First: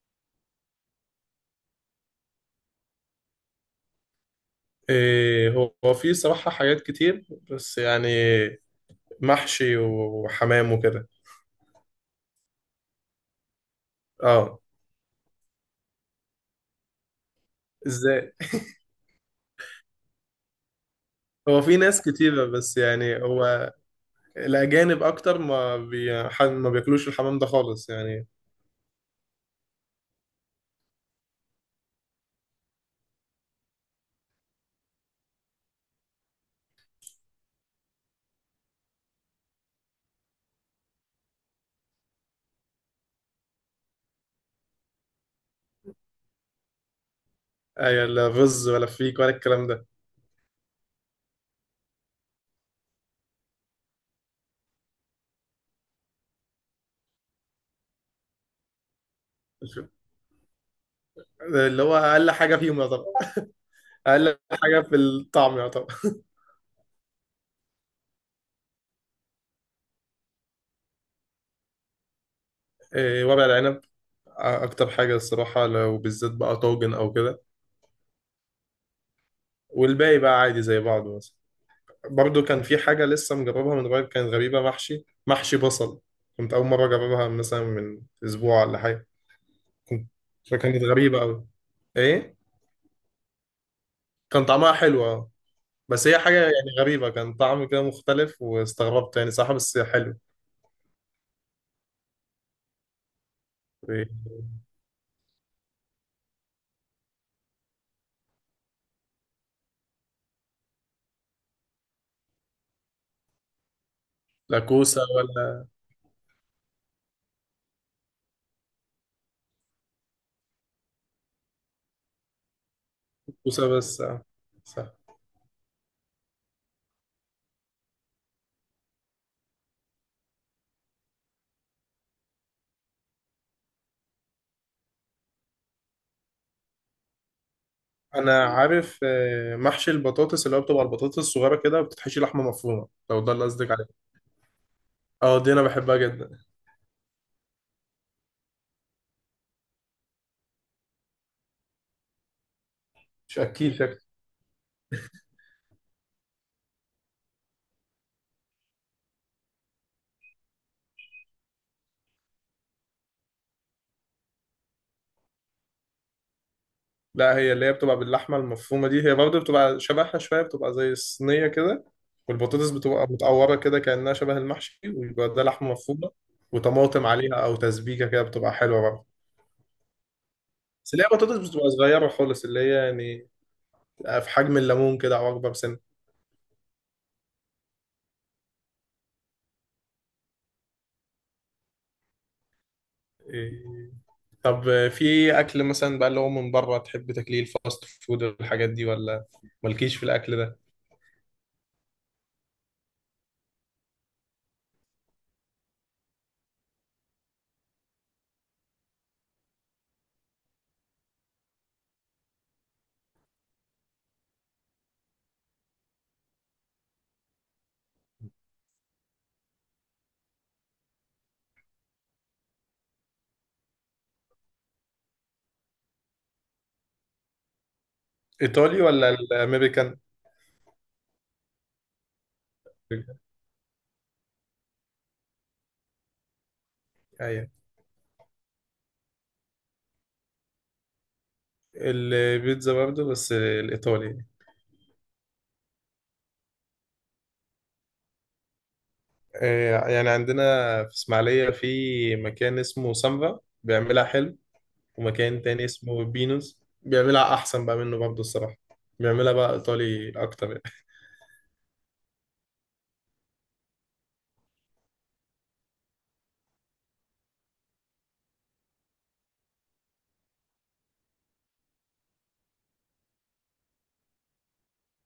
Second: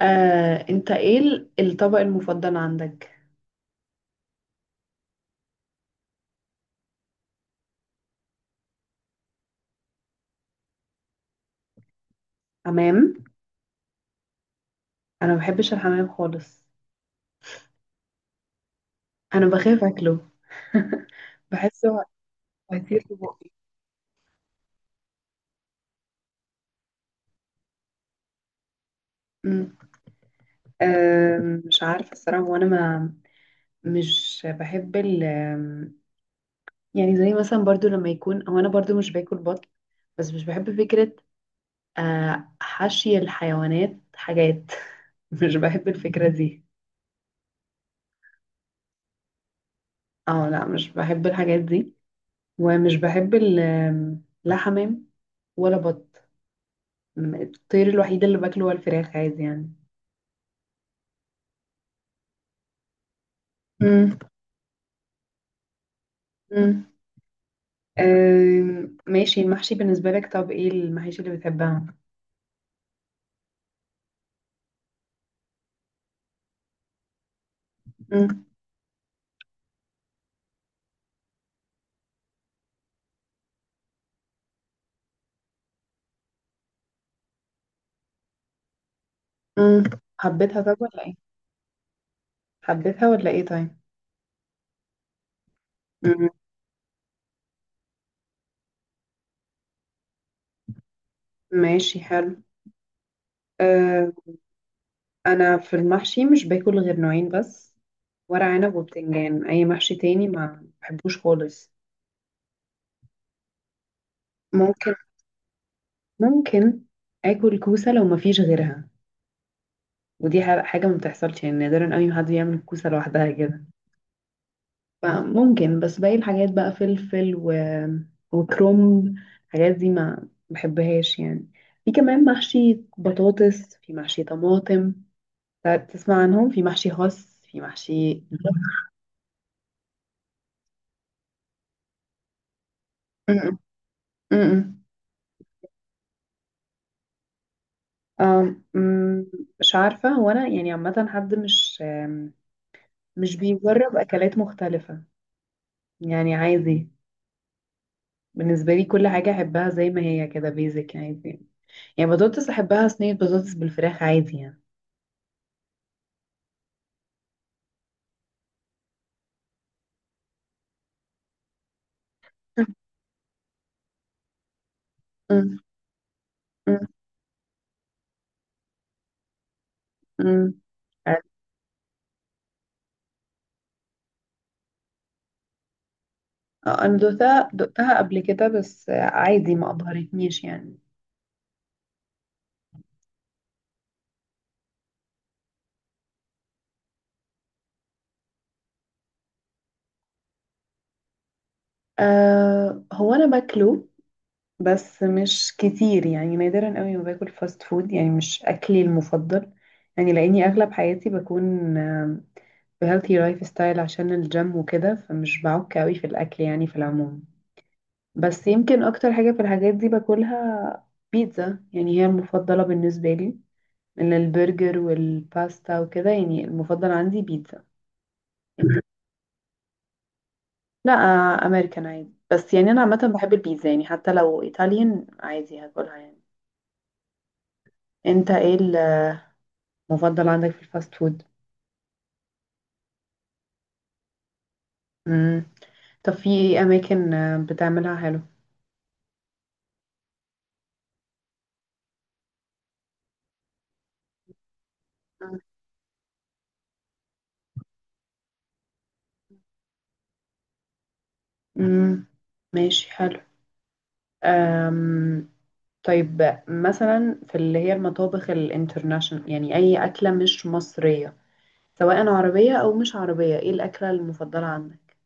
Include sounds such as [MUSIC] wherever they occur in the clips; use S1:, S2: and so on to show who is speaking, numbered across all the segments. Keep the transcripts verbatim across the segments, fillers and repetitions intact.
S1: آه، انت ايه ال- الطبق المفضل عندك؟
S2: إيه، هو هو في صراحة حاجات كتير بس يعني محشي وحمام وكده.
S1: حمام!
S2: اه.
S1: انا ما بحبش الحمام خالص.
S2: ازاي؟
S1: انا بخاف اكله. [LAUGHS]
S2: هو في
S1: بحسه
S2: ناس كتيرة بس
S1: هيطير في
S2: يعني
S1: بقي.
S2: هو الأجانب أكتر ما بي... ح- ما بياكلوش الحمام ده خالص يعني.
S1: أمم. آم، مش عارفه الصراحه، وانا ما مش بحب ال آم، يعني زي مثلا، برضو لما يكون هو، انا برضو مش باكل بط، بس مش بحب فكره آه، حشي الحيوانات، حاجات. [LAUGHS] مش بحب الفكره دي.
S2: أي، لا رز ولا فيك ولا الكلام ده.
S1: اه لا، مش بحب الحاجات دي، ومش بحب ال آم، لا حمام ولا بط. م- الطير الوحيد اللي باكله هو الفراخ، عادي يعني.
S2: اللي هو أقل حاجة فيهم يعتبر،
S1: امم.
S2: أقل حاجة في الطعم يعتبر.
S1: امم. أم، ماشي، المحشي بالنسبة لك. طب ايه المحاشي اللي بتحبها؟
S2: إيه، ورق العنب أكتر حاجة الصراحة، لو بالذات بقى طاجن أو كده.
S1: امم.
S2: والباقي بقى عادي زي بعضه. برضو كان في حاجة لسه مجربها من قريب، كانت غريبة، محشي محشي بصل. كنت أول مرة أجربها مثلا من أسبوع ولا حاجة.
S1: امم.
S2: كنت
S1: حبيتها طب
S2: فكانت
S1: ولا ايه؟
S2: غريبة أوي. إيه،
S1: حبيتها ولا ايه طيب؟
S2: كان طعمها حلو أه. بس هي
S1: مم،
S2: حاجة يعني غريبة، كان طعم كده مختلف واستغربت يعني، صح بس حلو.
S1: ماشي، حلو.
S2: إيه،
S1: أه. انا في المحشي مش باكل غير نوعين بس، ورق عنب وبتنجان. اي محشي تاني ما بحبوش خالص.
S2: لا
S1: ممكن،
S2: كوسة ولا
S1: ممكن اكل كوسة لو ما فيش غيرها، ودي ح- حاجة ما بتحصلش يعني، نادرا قوي ما حد يعمل كوسة لوحدها كده.
S2: كوسة بس آه، صح.
S1: فممكن، بس باقي الحاجات بقى فلفل و... وكرومب، الحاجات دي ما بحبهاش يعني. في كمان محشي بطاطس، في محشي طماطم. ت- تسمع عنهم؟ في محشي خس، في محشي م-
S2: أنا عارف، آه، محشي البطاطس اللي هو بتبقى البطاطس الصغيرة كده، وبتتحشي لحمة مفرومة، لو ده اللي قصدك عليه.
S1: م- م.
S2: أه دي أنا بحبها جدا.
S1: آم، م، مش عارفة، هو أنا يعني عامة حد مش آم، مش
S2: مش أكيد.
S1: بيجرب أكلات مختلفة، يعني عادي. بالنسبة لي كل حاجة أحبها زي ما هي كده، بيزك عادي يعني. بطاطس أحبها صينية، بطاطس بالفراخ، عادي يعني.
S2: لا، هي اللي هي بتبقى باللحمة المفرومة دي، هي برضه بتبقى شبهها شوية، بتبقى زي الصينية كده. والبطاطس بتبقى متقورة كده كأنها شبه المحشي، ويبقى ده
S1: م-
S2: لحمة مفرومة،
S1: م-
S2: وطماطم عليها أو تسبيكة كده بتبقى حلوة برضه.
S1: امم.
S2: بس اللي هي بطاطس بتبقى صغيرة خالص، اللي هي يعني في حجم الليمون كده أو أكبر سنة.
S1: آه، انا دقتها دقتها قبل كده، بس آه، عادي، ما ابهرتنيش يعني.
S2: إيه، طب في أكل مثلا بقى اللي هو من بره تحب تاكليه، الفاست فود والحاجات دي، ولا مالكيش في الأكل ده؟
S1: أه، هو انا باكله، بس مش كتير يعني، نادرا قوي ما باكل فاست فود، يعني مش اكلي المفضل، يعني لاني اغلب حياتي بكون هيلثي لايف ستايل، عشان الجيم وكده، فمش بعك قوي في الاكل يعني، في العموم. بس يمكن اكتر حاجة في الحاجات دي باكلها بيتزا، يعني هي المفضلة بالنسبة لي، من البرجر والباستا وكده، يعني المفضل عندي بيتزا. [LAUGHS]
S2: إيطالي ولا الأمريكان؟
S1: لا آه، امريكان عادي، بس يعني انا عامه بحب البيتزا يعني، حتى لو ايطاليان عادي هاكلها يعني.
S2: أيوه.
S1: انت ايه المفضل عندك في الفاست فود؟
S2: البيتزا برضه بس الإيطالي.
S1: امم. طب في ايه اماكن آه، بتعملها حلو؟
S2: آه، يعني عندنا في اسماعيلية في مكان اسمه سامبا بيعملها حلو، ومكان تاني اسمه بينوس بيعملها أحسن بقى منه برضه الصراحة، بيعملها بقى إيطالي أكتر يعني.
S1: امم، ماشي حلو. أم... طيب، مثلا في اللي هي المطابخ الانترناشونال، يعني اي اكله مش مصريه، سواء عربيه او مش عربيه، ايه الاكله المفضله عندك؟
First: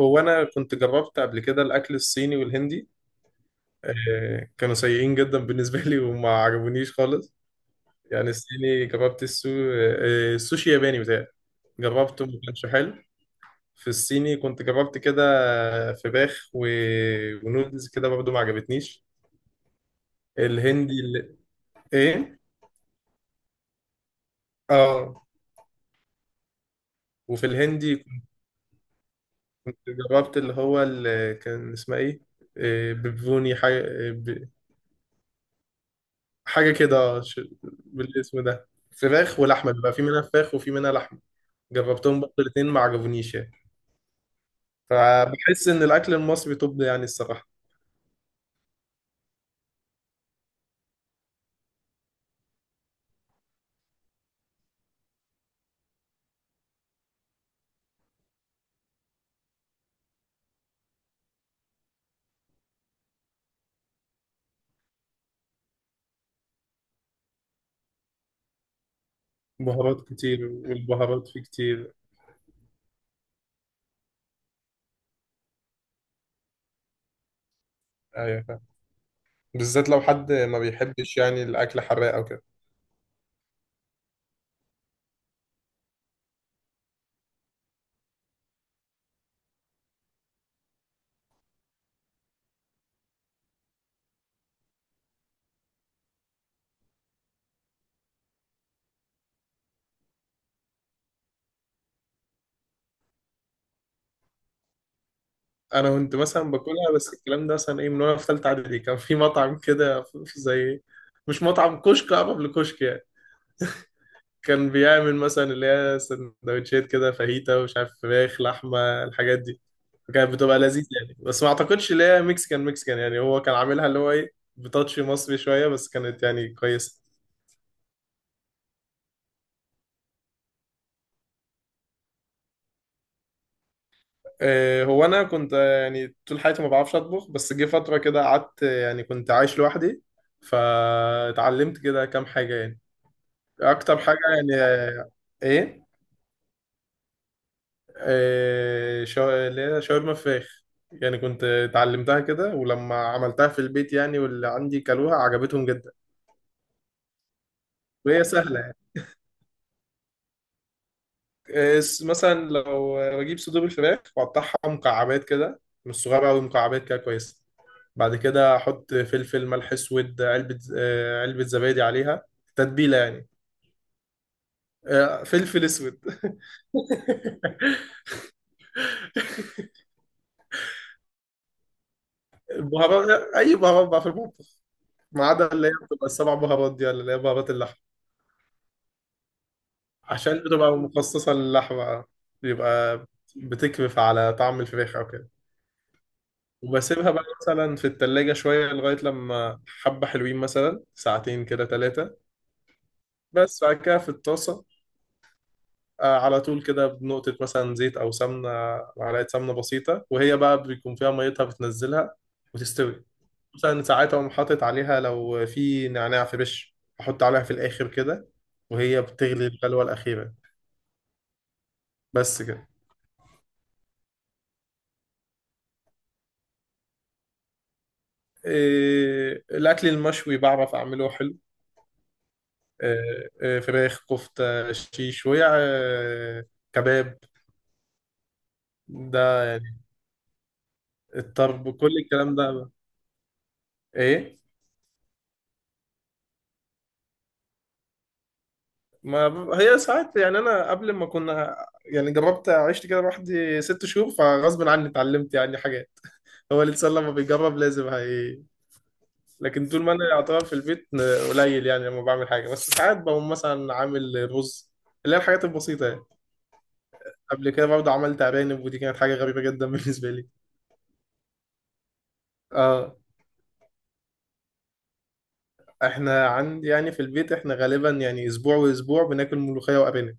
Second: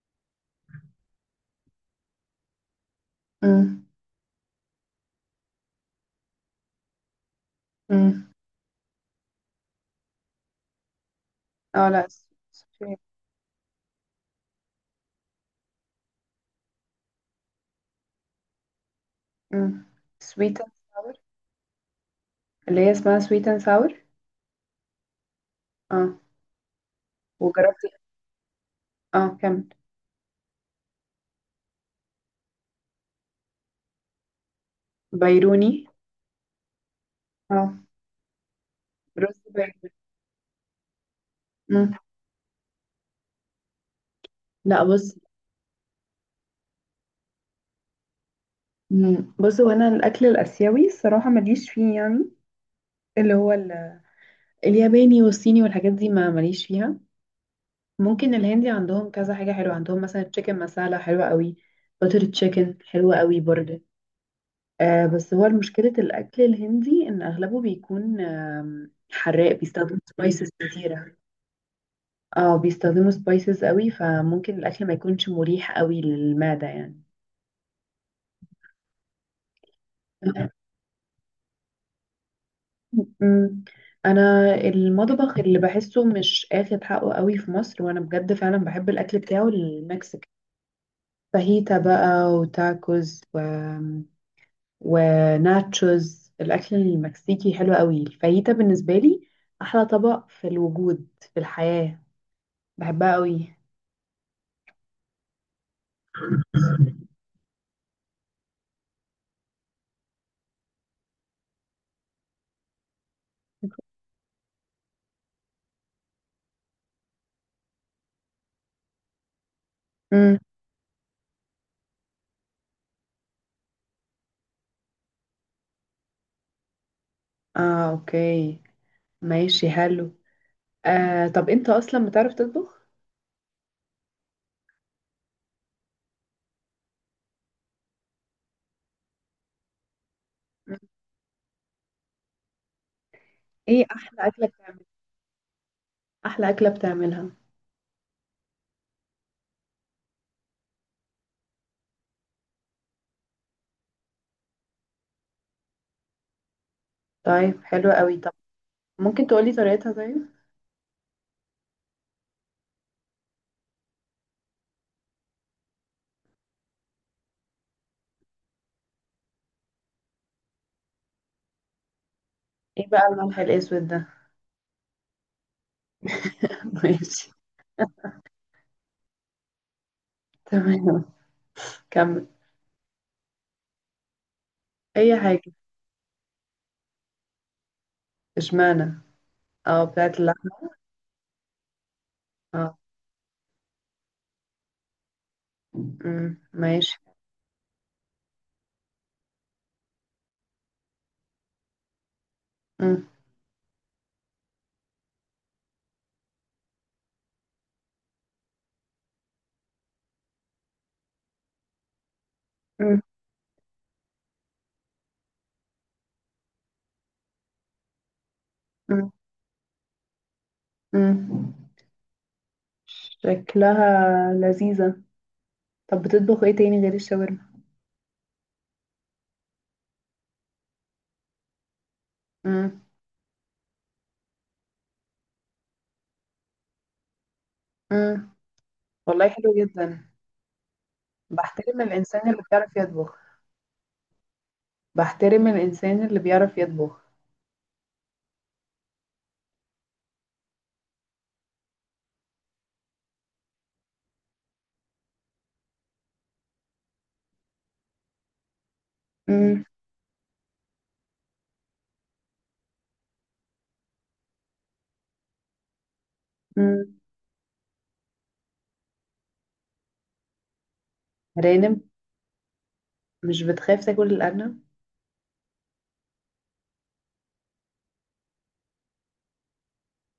S2: هو أنا كنت جربت قبل كده الأكل الصيني والهندي.
S1: امم.
S2: آه، كانوا سيئين جدا بالنسبة لي وما عجبونيش خالص. يعني
S1: امم.
S2: الصيني جربت السو... آه، السوشي ياباني بتاعي،
S1: اه لا،
S2: جربته ما كانش حلو.
S1: سويت.
S2: في الصيني كنت جربت كده فراخ و... ونودلز كده برضه ما عجبتنيش.
S1: امم. سويت،
S2: الهندي اللي... ايه،
S1: اللي هي اسمها سويت اند ساور.
S2: اه.
S1: اه.
S2: وفي
S1: وجربت.
S2: الهندي
S1: اه كمل.
S2: كنت جربت اللي هو اللي كان اسمها ايه، إيه، ببوني حاجة، إيه، ب-
S1: بيروني.
S2: حاجة كده، ش-
S1: اه.
S2: بالاسم ده.
S1: رز
S2: فراخ ولحمة،
S1: بيروني.
S2: بيبقى في منها فراخ وفي منها لحمة.
S1: مم.
S2: جربتهم برضه الاتنين ما عجبونيش يعني.
S1: لا بص،
S2: فبحس ان الاكل المصري طب يعني الصراحة.
S1: مم. بص، هو انا الاكل الاسيوي الصراحه ماليش فيه يعني، اللي هو ال- الياباني والصيني والحاجات دي ما ماليش فيها. ممكن الهندي عندهم كذا حاجه حلوه، عندهم مثلا تشيكن مسالة حلوه قوي، بتر تشيكن حلوه قوي برضه. آه بس هو مشكله الاكل الهندي ان اغلبه بيكون آم، حراق، بيستخدم
S2: بهارات كتير
S1: سبايسز كتيره.
S2: والبهارات فيه كتير.
S1: اه بيستخدموا سبايسز قوي، فممكن الاكل ما يكونش مريح قوي للمعدة يعني.
S2: ايوه فاهم. بالذات لو حد ما بيحبش يعني الاكل حراق او كده.
S1: أمم، [LAUGHS] انا المطبخ اللي بحسه مش اخد حقه قوي في مصر، وانا بجد فعلا بحب الاكل بتاعه المكسيك، فاهيتا بقى وتاكوز و... وناتشوز، الاكل المكسيكي حلو قوي. الفاهيتا بالنسبة لي احلى طبق في الوجود، في الحياة، بحبها قوي.
S2: انا كنت مثلا باكلها، بس
S1: [LAUGHS]
S2: الكلام ده مثلا ايه من وانا في ثالثه اعدادي. كان في مطعم كده في- في زي إيه، مش مطعم، كشك، قبل كشك يعني. كان بيعمل مثلا اللي هي سندوتشات كده فاهيتا ومش عارف فراخ لحمه الحاجات دي. كانت
S1: امم.
S2: بتبقى لذيذه يعني، بس ما اعتقدش اللي هي مكسيكان مكسيكان يعني، هو كان عاملها اللي هو ايه، بتاتش مصري شويه، بس كانت يعني كويسه.
S1: اه اوكي، ماشي حلو. آه طب انت اصلا بتعرف تطبخ؟
S2: آه، هو انا كنت، آه، يعني طول حياتي ما بعرفش اطبخ، بس جه فتره كده قعدت، آه، يعني كنت عايش لوحدي
S1: مم.
S2: فاتعلمت كده كام حاجه يعني،
S1: ايه
S2: اكتر حاجه
S1: احلى اكله
S2: يعني.
S1: بتعملها؟
S2: ايه؟
S1: احلى اكله بتعملها؟
S2: آه، شا- اللي هي شاورما فراخ. يعني كنت اتعلمتها كده، ولما عملتها في البيت يعني واللي عندي كلوها عجبتهم جدا،
S1: طيب حلو قوي.
S2: وهي
S1: طب
S2: سهله يعني.
S1: ممكن تقولي طريقتها طيب؟
S2: آه، س- مثلا لو بجيب صدور الفراخ واقطعها مكعبات كده، مش صغيره قوي، مكعبات كده كويسه. بعد كده احط فلفل، ملح اسود، علبه، آه، علبه زبادي عليها،
S1: ايه
S2: تتبيله
S1: بقى
S2: يعني.
S1: الملح الاسود ده؟
S2: آه، فلفل اسود. [LAUGHS]
S1: [LAUGHS] ماشي، تمام، كمل.
S2: بهارات، اي بهارات بقى في المطبخ،
S1: اي
S2: ما عدا
S1: حاجه.
S2: اللي هي بتبقى السبع بهارات دي ولا اللي هي بهارات اللحم،
S1: اشمعنى؟ اه بتاعت
S2: عشان
S1: اللحمه.
S2: بتبقى مخصصة للحمة،
S1: اه.
S2: بيبقى بتكرف على طعم الفراخ أو كده.
S1: امم، ماشي.
S2: وبسيبها بقى مثلا في التلاجة شوية لغاية لما حبة حلوين، مثلا ساعتين كده ثلاثة.
S1: امم.
S2: بس بعد كده في الطاسة، آه، على طول كده بنقطة مثلا زيت أو سمنة، معلقة سمنة بسيطة، وهي بقى بيكون فيها ميتها بتنزلها
S1: امم.
S2: وتستوي. مثلا ساعات أقوم حاطط عليها، لو في نعناع فريش أحط عليها في الآخر كده وهي
S1: امم.
S2: بتغلي الغلوة الأخيرة.
S1: امم.
S2: بس كده.
S1: شكلها لذيذه. طب بتطبخ ايه تاني غير الشاورما؟
S2: إيه الأكل المشوي بعرف أعمله حلو.
S1: امم.
S2: إيه إيه فراخ كفتة شيشوية إيه كباب
S1: امم. والله
S2: ده
S1: حلو
S2: يعني،
S1: جدا.
S2: الطرب
S1: بحترم
S2: كل
S1: الانسان
S2: الكلام
S1: اللي
S2: ده.
S1: بيعرف يطبخ.
S2: إيه.
S1: بحترم الانسان اللي بيعرف يطبخ.
S2: ما ب- هي ساعات يعني، أنا قبل ما كنا يعني جربت عشت كده لوحدي ست شهور فغصب عني اتعلمت يعني حاجات. هو الإنسان لما بيجرب لازم هي.
S1: مم.
S2: لكن طول ما أنا يعتبر في البيت قليل يعني لما بعمل حاجة، بس ساعات بقوم مثلا عامل رز، اللي هي الحاجات البسيطة يعني.
S1: مم.
S2: قبل كده برضه عملت أرانب، ودي كانت حاجة غريبة جدا [LAUGHS] بالنسبة لي.
S1: رانب؟
S2: اه،
S1: مش بتخاف تاكل الأرنب؟
S2: احنا عند يعني في البيت احنا غالبا يعني اسبوع واسبوع بناكل ملوخية وأرانب.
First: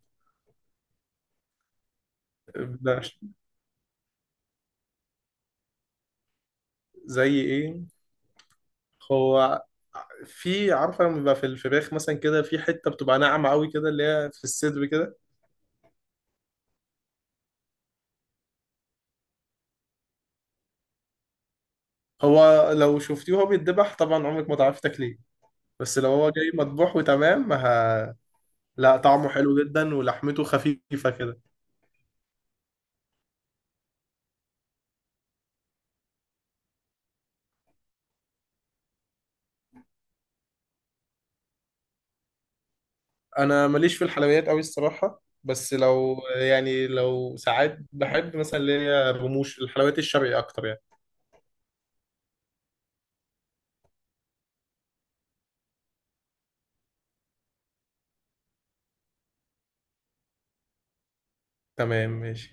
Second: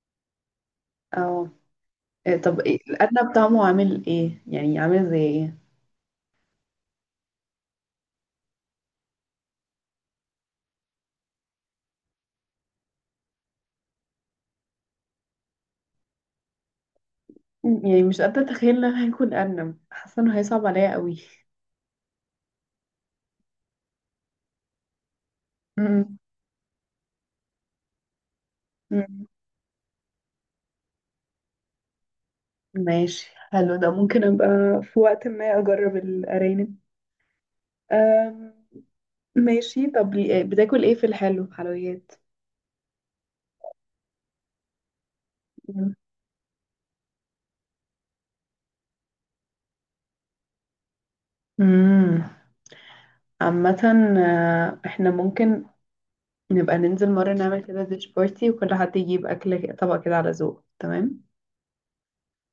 S1: اه. إيه، طب إيه
S2: بنعش-
S1: الأرنب طعمه عامل ايه، يعني عامل زي ايه؟
S2: زي ايه هو. في عارفة لما بيبقى في الفراخ مثلا كده في حتة بتبقى ناعمة قوي كده اللي هي في الصدر كده.
S1: مم. يعني مش قادرة اتخيل ان انا هاكل أرنب، حاسة انه هيصعب عليا قوي.
S2: هو لو شفتيه وهو بيتذبح طبعا عمرك ما تعرفي تاكليه. بس لو
S1: مم.
S2: هو جاي مطبوح وتمام ه... لا
S1: مم.
S2: طعمه حلو جدا ولحمته خفيفة كده.
S1: ماشي، حلو ده، ممكن ابقى في وقت ما اجرب الأرانب. أم. ماشي، طب لي- آه، بتاكل ايه في الحلو، حلويات؟
S2: انا ماليش في الحلويات قوي الصراحه، بس
S1: مم.
S2: لو يعني لو ساعات بحب مثلا اللي هي الرموش، الحلويات الشرقي اكتر يعني.
S1: مم. عامة آه، احنا ممكن نبقى ننزل مرة نعمل كده ديش بارتي، وكل حد يجيب أكل، طبق كده على ذوقه. تمام؟
S2: تمام ماشي.